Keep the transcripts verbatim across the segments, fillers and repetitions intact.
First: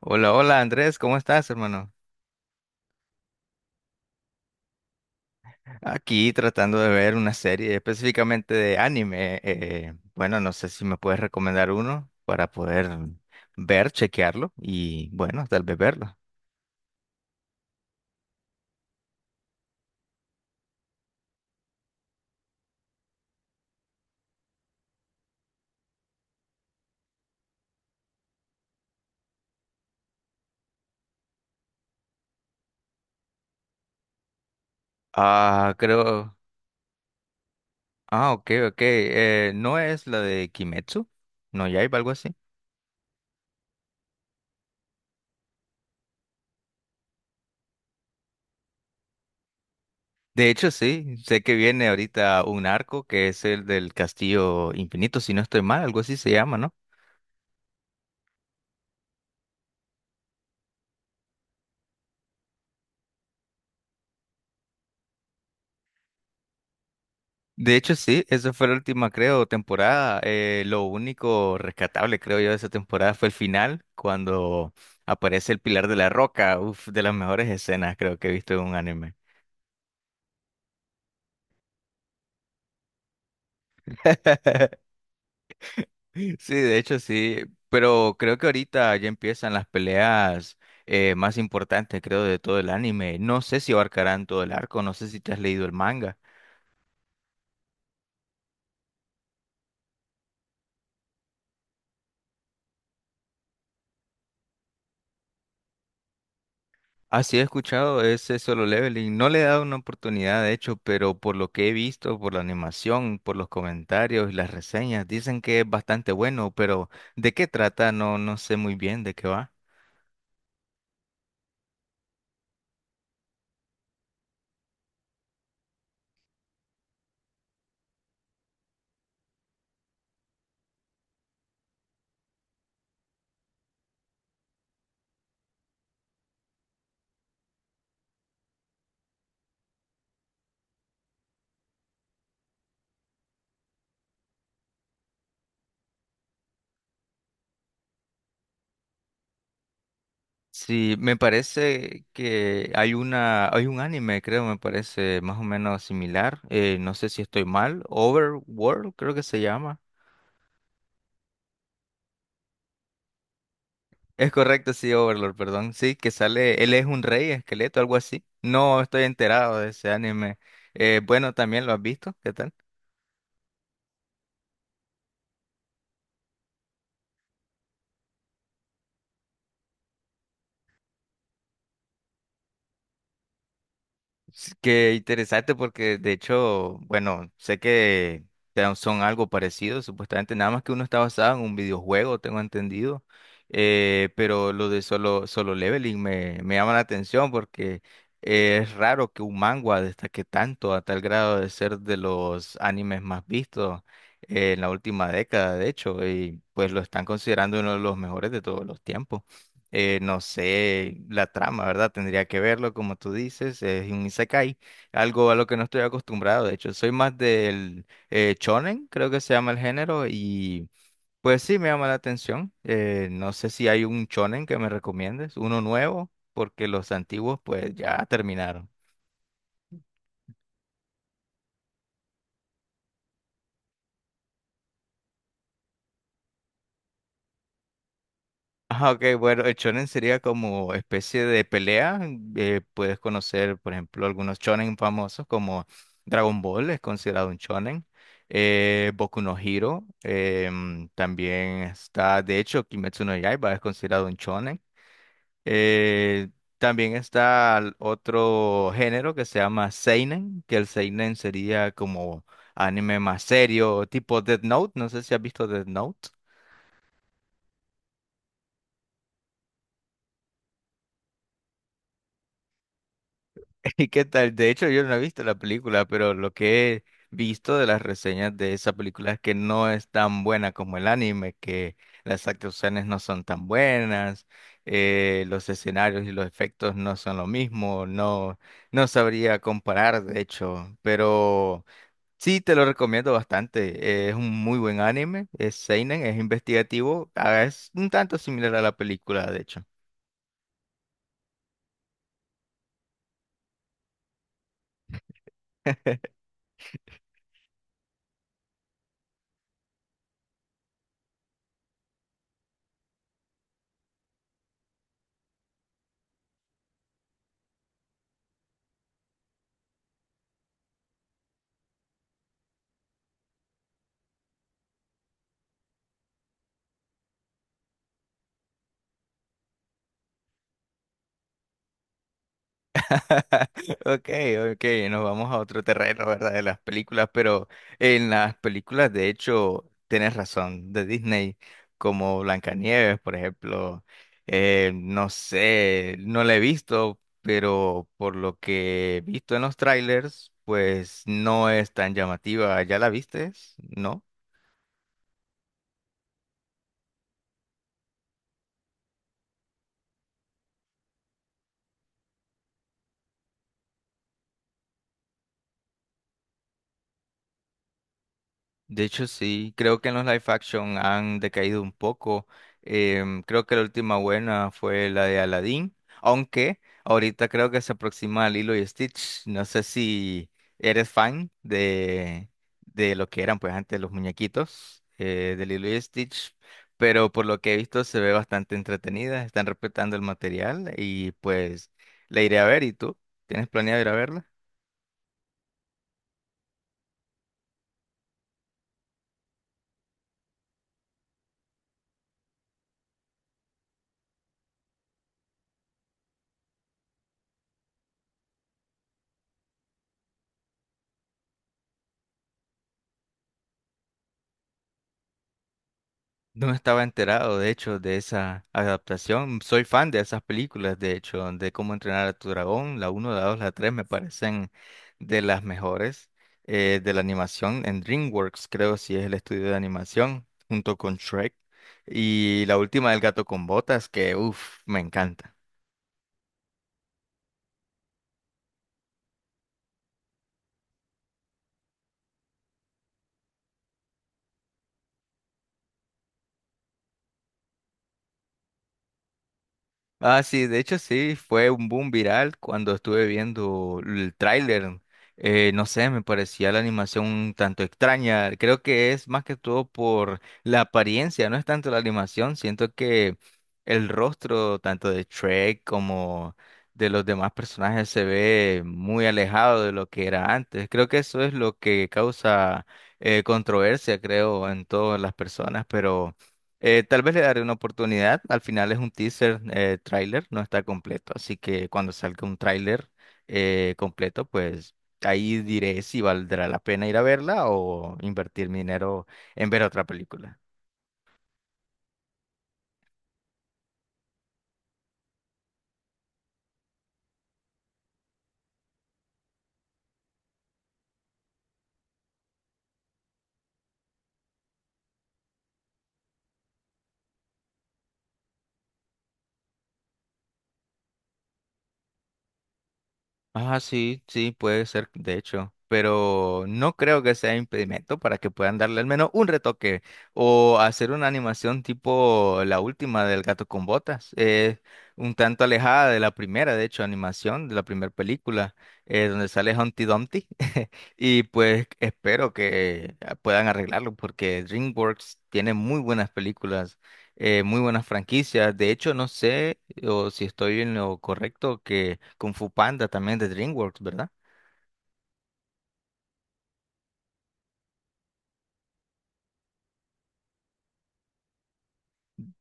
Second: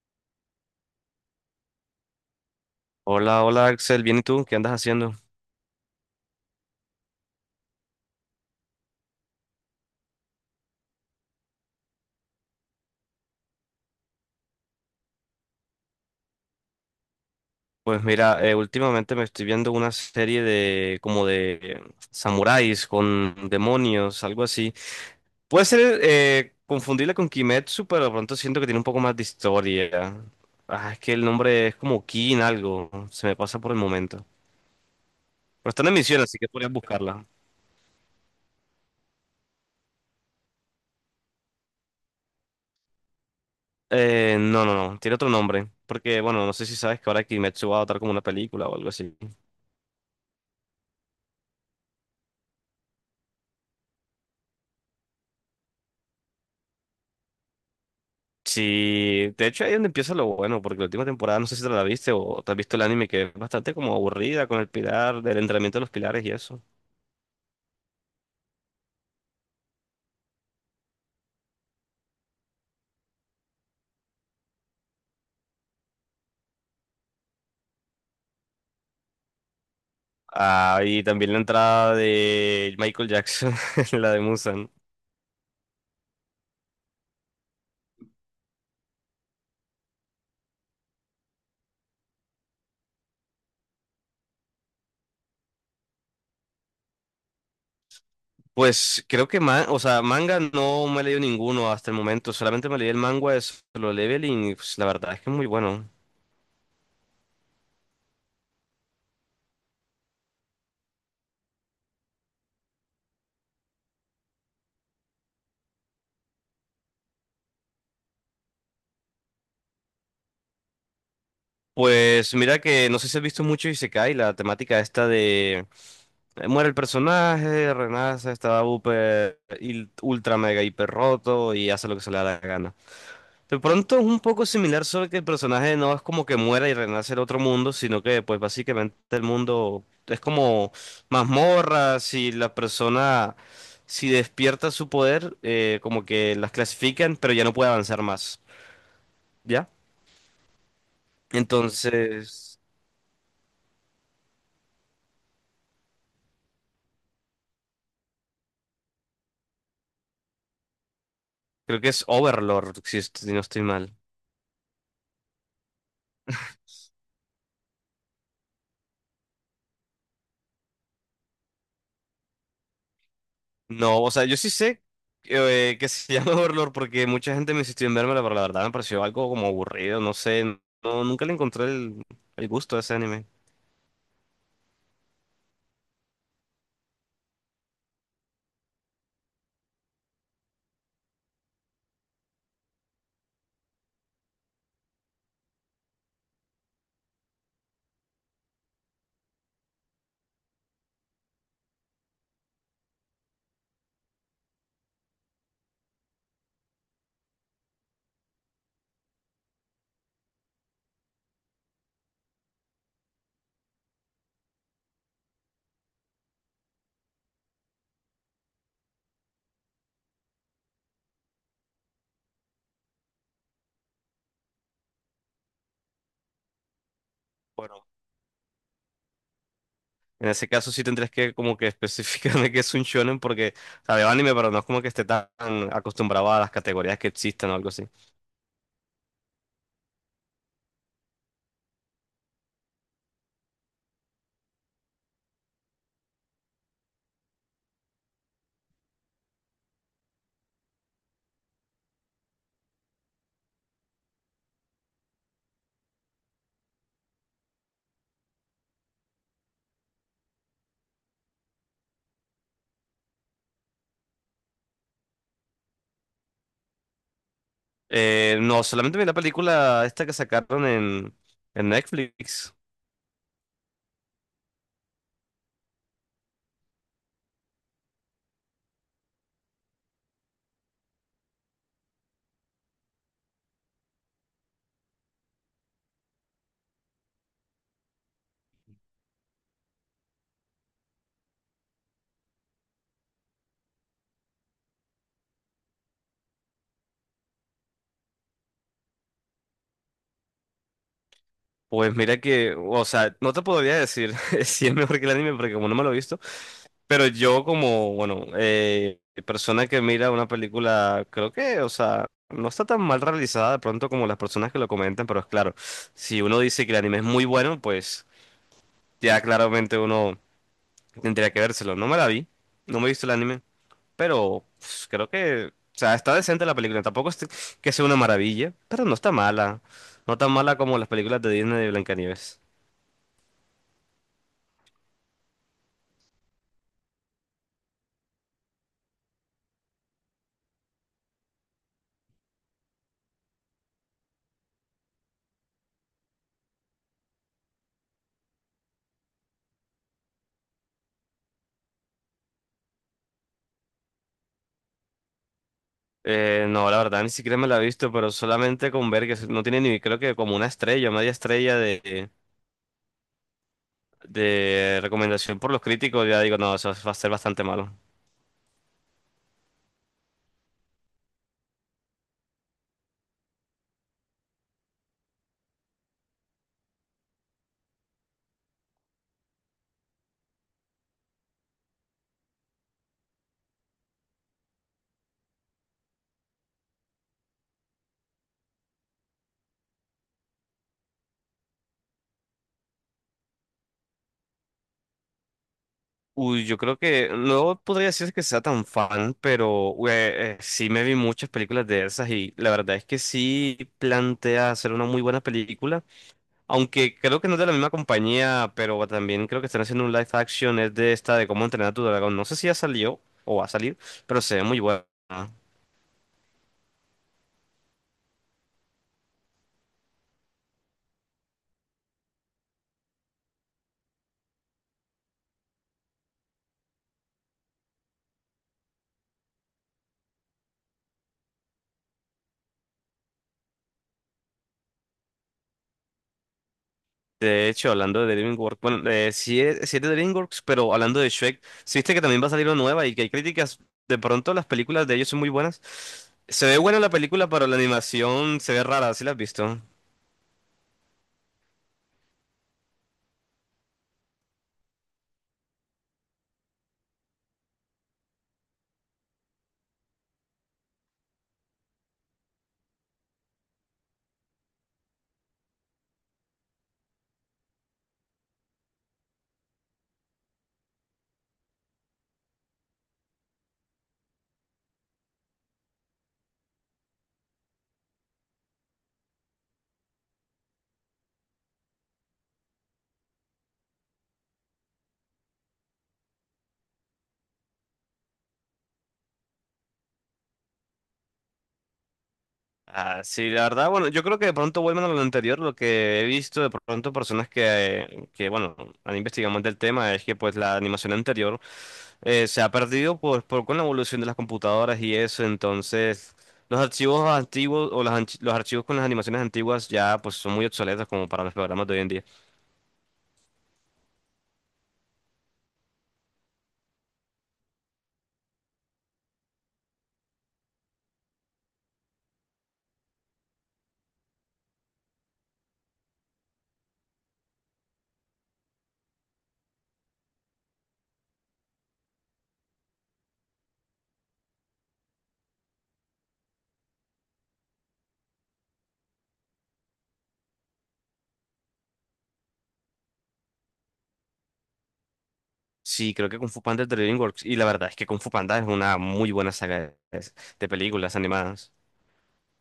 Hola, hola Andrés, ¿cómo estás, hermano? Hola, hola Axel, ¿bien y tú? ¿Qué andas haciendo? Aquí tratando de ver una serie específicamente de anime. eh, bueno, no sé si me puedes recomendar uno para poder ver, chequearlo y bueno, tal vez verlo. Pues mira, eh, últimamente me estoy viendo una serie de como de eh, samuráis con demonios, algo así. Puede ser eh, confundible con Kimetsu, pero de pronto siento que tiene un poco más de historia. Ah, es que el nombre es como Kin algo, se me pasa por el momento. Pero Ah, está en emisión, creo. así que podrías buscarla. Ah, ok, ok. Eh, ¿no es la de Kimetsu? ¿No Yaiba, algo así? Eh, no, no, no, tiene otro nombre, porque bueno, no sé si sabes que ahora Kimetsu va a adaptar como una película o algo así. De hecho, sí. Sé que viene ahorita un arco que es el del Castillo Infinito, si no estoy mal, algo así se llama, ¿no? Sí, de hecho ahí es donde empieza lo bueno, porque la última temporada, no sé si te la viste o te has visto el anime, que es bastante como aburrida con el pilar, del entrenamiento de los pilares y eso. De hecho, sí, eso fue la última, creo, temporada. Eh, lo único rescatable, creo yo, de esa temporada fue el final, cuando aparece el Pilar de la Roca. Uf, de las mejores escenas, creo que he visto en un anime. Ah, y también la entrada de Michael Jackson, la de Musan. Sí, de hecho, sí. Pero creo que ahorita ya empiezan las peleas eh, más importantes, creo, de todo el anime. No sé si abarcarán todo el arco, no sé si te has leído el manga. Pues creo que, ma- o sea, manga no me he leído ninguno hasta el momento, solamente me leí el manga de Solo Leveling y pues, la verdad es que es muy bueno. Así he escuchado ese Solo Leveling. No le he dado una oportunidad, de hecho, pero por lo que he visto, por la animación, por los comentarios y las reseñas, dicen que es bastante bueno, pero ¿de qué trata? No, no sé muy bien de qué va. Pues mira que no sé si has visto mucho Isekai, la temática esta de eh, muere el personaje, renace, está upe- il- ultra mega hiper roto y hace lo que se le da la gana. De pronto es un poco similar, solo que el personaje no es como que muera y renace en otro mundo, sino que pues básicamente el mundo es como mazmorras si la persona si despierta su poder, eh, como que las clasifican, pero ya no puede avanzar más, ¿ya? Sí, me parece Entonces... que hay una, hay un anime, creo, me parece más o menos similar. Eh, no sé si estoy mal. Overworld, creo que se llama. Creo que es Overlord, si, est- si no estoy mal. Es correcto, sí, Overlord, perdón. Sí, que sale, él es un rey esqueleto, algo así. No estoy enterado de ese anime. Eh, bueno, también lo has visto, ¿qué tal? No, o sea, yo sí sé eh, que se llama Overlord porque mucha gente me insistió en vérmela, pero la verdad me pareció algo como aburrido, no sé. No, nunca le encontré el, el gusto a ese anime. Sí, qué interesante porque de hecho, bueno, sé que te- son algo parecido, supuestamente, nada más que uno está basado en un videojuego, tengo entendido, eh, pero lo de solo, solo leveling me, me llama la atención porque eh, es raro que un manga destaque tanto a tal grado de ser de los animes más vistos eh, en la última década, de hecho, y pues lo están considerando uno de los mejores de todos los tiempos. Eh, no sé, la trama, ¿verdad? Tendría que verlo, como tú dices, es un isekai, algo a lo que no estoy acostumbrado, de hecho, soy más del eh, shonen, creo que se llama el género, y pues sí, me llama la atención. Eh, no sé si hay un shonen que me recomiendes, uno nuevo, porque los antiguos pues Bueno, ya terminaron. en ese caso sí tendrías que como que especificarme que es un shonen porque, o sea, veo anime, pero no es como que esté tan acostumbrado a las categorías que existan o algo así. Ah, ok, bueno, el shonen sería como especie de pelea. Eh, puedes conocer, por ejemplo, algunos shonen famosos como Dragon Ball, es considerado un shonen. eh, Boku no Hero em, también está, de hecho, Kimetsu no Yaiba es considerado un shonen. Eh, también está el otro género que se llama seinen, que el seinen sería como anime más serio, tipo Death Note. No sé si has visto Death Note. Eh, no, solamente vi la película esta que sacaron en, en Netflix. ¿Y qué tal? De hecho, yo no he visto la película, pero lo que he visto de las reseñas de esa película es que no es tan buena como el anime, que las actuaciones no son tan buenas, eh, los escenarios y los efectos no son lo mismo, no, no sabría comparar, de hecho, pero sí te lo recomiendo bastante. Eh, es un muy buen anime, es seinen, es investigativo, ah, es un tanto similar a la película, de hecho. Pues mira que, o sea, no te podría decir si es mejor que el anime porque como no me lo he visto, pero yo como, bueno, eh, persona que mira una película, creo que, o sea, no está tan mal realizada de pronto como las personas que lo comentan, pero es claro, si uno dice que el anime es muy bueno, pues ya claramente uno tendría que vérselo. No me la vi, no me he visto el anime, pero pues, creo que, o sea, está decente la película, tampoco es que sea una maravilla, pero no está mala, no tan mala como las películas de Disney de Blancanieves. Ok, ok, nos vamos a otro terreno, ¿verdad? De las películas, pero en las películas, de hecho, tienes razón, de Disney, como Blancanieves, por ejemplo, eh, no sé, no la he visto, pero por lo que he visto en los trailers, pues no es tan llamativa. ¿Ya la viste? ¿No? Eh, no, la verdad, ni siquiera me la he visto, pero solamente con ver que no tiene ni, creo que como una estrella, media estrella de, de recomendación por los críticos, ya digo, no, eso va a ser bastante malo. De hecho, sí, creo que en los live action han decaído un poco. Em, creo que la última buena fue la de Aladdin, aunque ahorita creo que se aproxima a Lilo y Stitch. No sé si eres fan de, de lo que eran pues antes los muñequitos eh, de Lilo y Stitch, pero por lo que he visto se ve bastante entretenida, están respetando el material y pues la iré a ver. ¿Y tú? ¿Tienes planeado ir a verla? Uy, yo creo que no podría decir que sea tan fan, pero ué, eh, eh, sí me vi muchas películas de esas y la verdad es que sí plantea hacer una muy buena película, aunque creo que no es de la misma compañía, pero también creo que están haciendo un live action, es de esta de cómo entrenar a tu dragón. No sé si ya salió o va a salir, pero se ve muy buena. No estaba enterado, de hecho, de esa adaptación. Soy fan de esas películas, de hecho, de Cómo entrenar a tu dragón. La uno, la dos, la tres me parecen de las mejores eh, de la animación en DreamWorks, creo, si es el estudio de animación, junto con Shrek. Y la última del gato con botas, que uff, me encanta. De hecho, hablando de DreamWorks, bueno, eh, sí, es, sí es de DreamWorks, pero hablando de Shrek, sí viste que también va a salir una nueva y que hay críticas. De pronto las películas de ellos son muy buenas. Se ve buena la película, pero la animación se ve rara, ¿sí la has visto? Ah, sí, de hecho sí, fue un boom viral cuando estuve viendo el tráiler. Eh, no sé, me parecía la animación un tanto extraña. Creo que es más que todo por la apariencia, no es tanto la animación. Siento que el rostro tanto de Shrek como de los demás personajes se ve muy alejado de lo que era antes. Creo que eso es lo que causa eh, controversia, creo, en todas las personas, pero... Eh, tal vez le daré una oportunidad. Al final es un teaser, eh, tráiler, no está completo. Así que cuando salga un tráiler eh, completo, pues ahí diré si valdrá la pena ir a verla o invertir mi dinero en ver otra película. Ah, sí, la verdad, bueno, yo creo que de pronto vuelven a lo anterior, lo que he visto de pronto personas que, que bueno, han investigado más del tema es que pues la animación anterior eh, se ha perdido pues por, con la evolución de las computadoras y eso, entonces los archivos antiguos o las anch- los archivos con las animaciones antiguas ya pues son muy obsoletos como para los programas de hoy en día. Ah, sí, sí, puede ser, de hecho, pero no creo que sea impedimento para que puedan darle al menos un retoque o hacer una animación tipo la última del gato con botas, eh, un tanto alejada de la primera, de hecho, animación de la primera película, eh, donde sale Humpty Dumpty, y pues espero que eh, puedan arreglarlo porque DreamWorks tiene muy buenas películas, eh, muy buenas franquicias. De hecho, no sé o si estoy en lo correcto que Kung Fu Panda también de DreamWorks, ¿verdad? Sí, creo que Kung Fu Panda es de DreamWorks y la verdad es que Kung Fu Panda es una muy buena saga de de películas animadas.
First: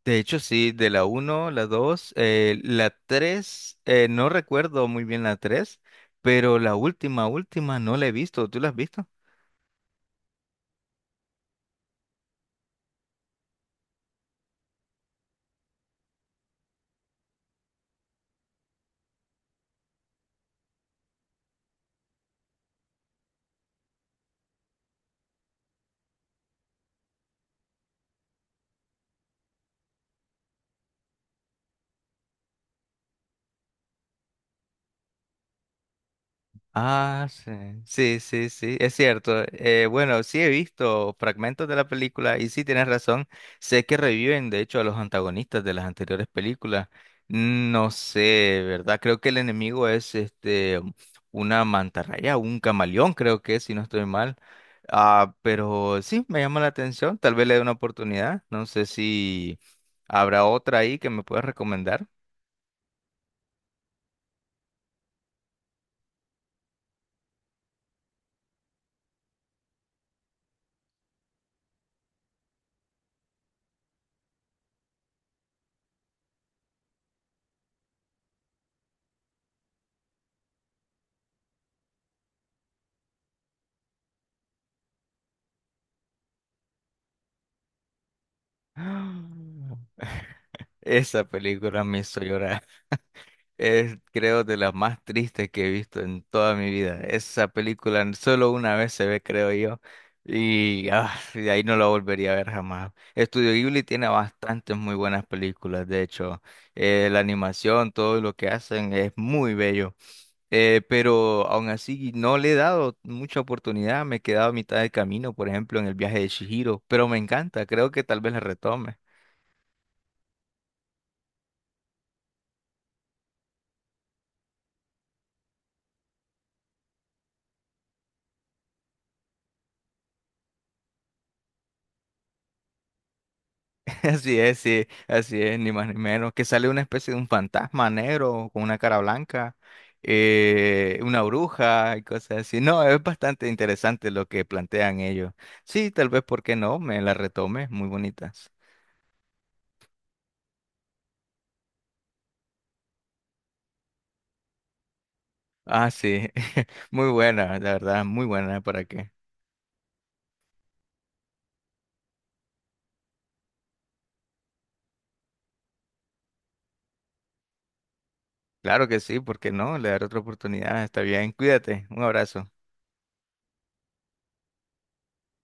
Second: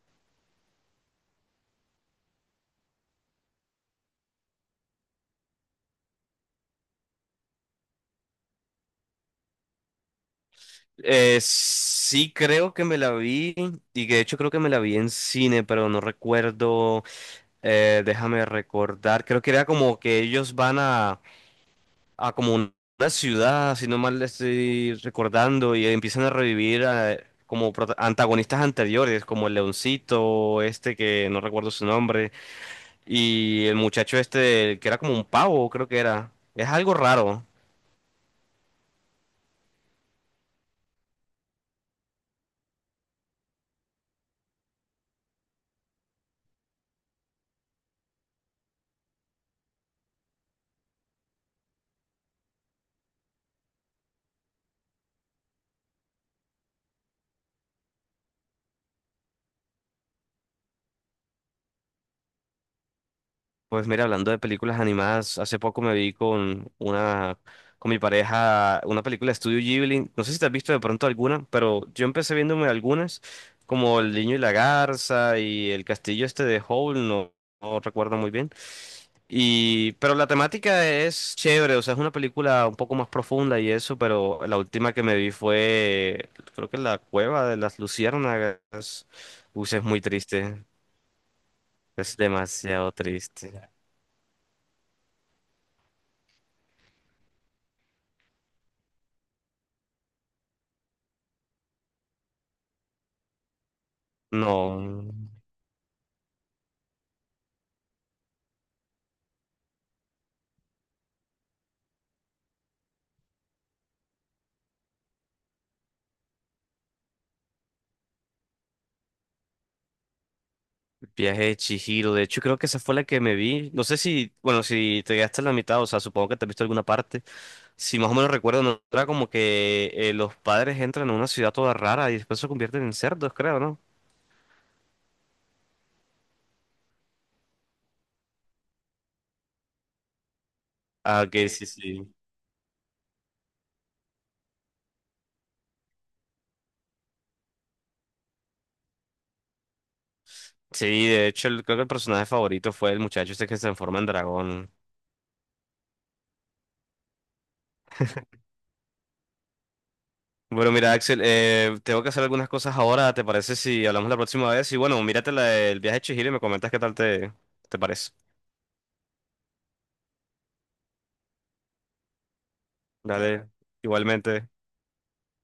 De hecho, sí, de la uno, la dos, eh, la tres, eh, no recuerdo muy bien la tres, pero la última, última no la he visto. ¿Tú la has visto? Eh, sí, creo que me la vi y que de hecho creo que me la vi en cine, pero no recuerdo, eh, déjame recordar, creo que era como que ellos van a, a como un- una ciudad, si no mal estoy recordando, y empiezan a revivir eh, como prota- antagonistas anteriores, como el leoncito, este que no recuerdo su nombre, y el muchacho este que era como un pavo, creo que era. Es algo Ah, raro. sí, sí, sí, sí, es cierto. Eh, bueno, sí he visto fragmentos de la película y sí tienes razón. Sé que reviven, de hecho, a los antagonistas de las anteriores películas. No sé, ¿verdad? Creo que el enemigo es este una mantarraya, un camaleón, creo que, es, si no estoy mal. Ah, pero sí, me llama la atención. Tal vez le dé una oportunidad. No sé si habrá otra ahí que me puedas recomendar. Pues mira, hablando de películas animadas, hace poco me vi con una, con mi pareja, una película de Studio Ghibli. No sé si te has visto de pronto alguna, pero yo empecé viéndome algunas, como El Niño y la Garza y El Castillo este de Howl, no, no recuerdo muy bien. Y, pero la temática es chévere, o sea, es una película un poco más profunda y eso, pero la última que me vi fue, creo que La Cueva de las Luciérnagas. Uy, es muy triste, Esa película me es hizo llorar. demasiado triste. Es, creo, de las más tristes que he visto en toda mi vida. Esa película solo una vez se ve, creo yo. Y ah, de ahí no la volvería a ver jamás. Estudio Ghibli tiene bastantes muy No, buenas películas. De hecho, Eh, la animación, todo lo que hacen es muy bello. Eh, pero aún así no le he dado mucha oportunidad. Me he quedado a mitad de camino, por ejemplo, en el viaje de Chihiro. Pero me encanta. Creo que tal vez la retome. viaje de Chihiro. De hecho, creo que esa fue la que me vi. No sé si, bueno, si te quedaste en la mitad, o sea, supongo que te has visto alguna parte. Si más o menos recuerdo, no era como que eh, los padres entran a una ciudad toda rara y después se convierten en cerdos, creo, ¿no? Así es, sí, así es, ni más ni menos. Que sale una especie de un fantasma negro con una cara blanca, eh, una Ah, que sí, bruja y sí. cosas así. No, es bastante interesante lo que plantean ellos. Sí, tal vez, ¿por qué no? Me la retome, muy bonitas. Sí, de hecho, el- creo que el personaje favorito fue el muchacho este que se transforma en dragón. Ah, sí, muy buena, la verdad, muy buena, ¿para qué? Bueno, mira, Axel, eh, tengo que hacer algunas cosas ahora. ¿Te parece si hablamos la próxima vez? Y bueno, mírate la del viaje de Chihiro y me comentas qué tal te, te parece. Claro que sí, ¿por qué no? Le daré otra oportunidad, está bien. Cuídate, un abrazo. Dale, igualmente.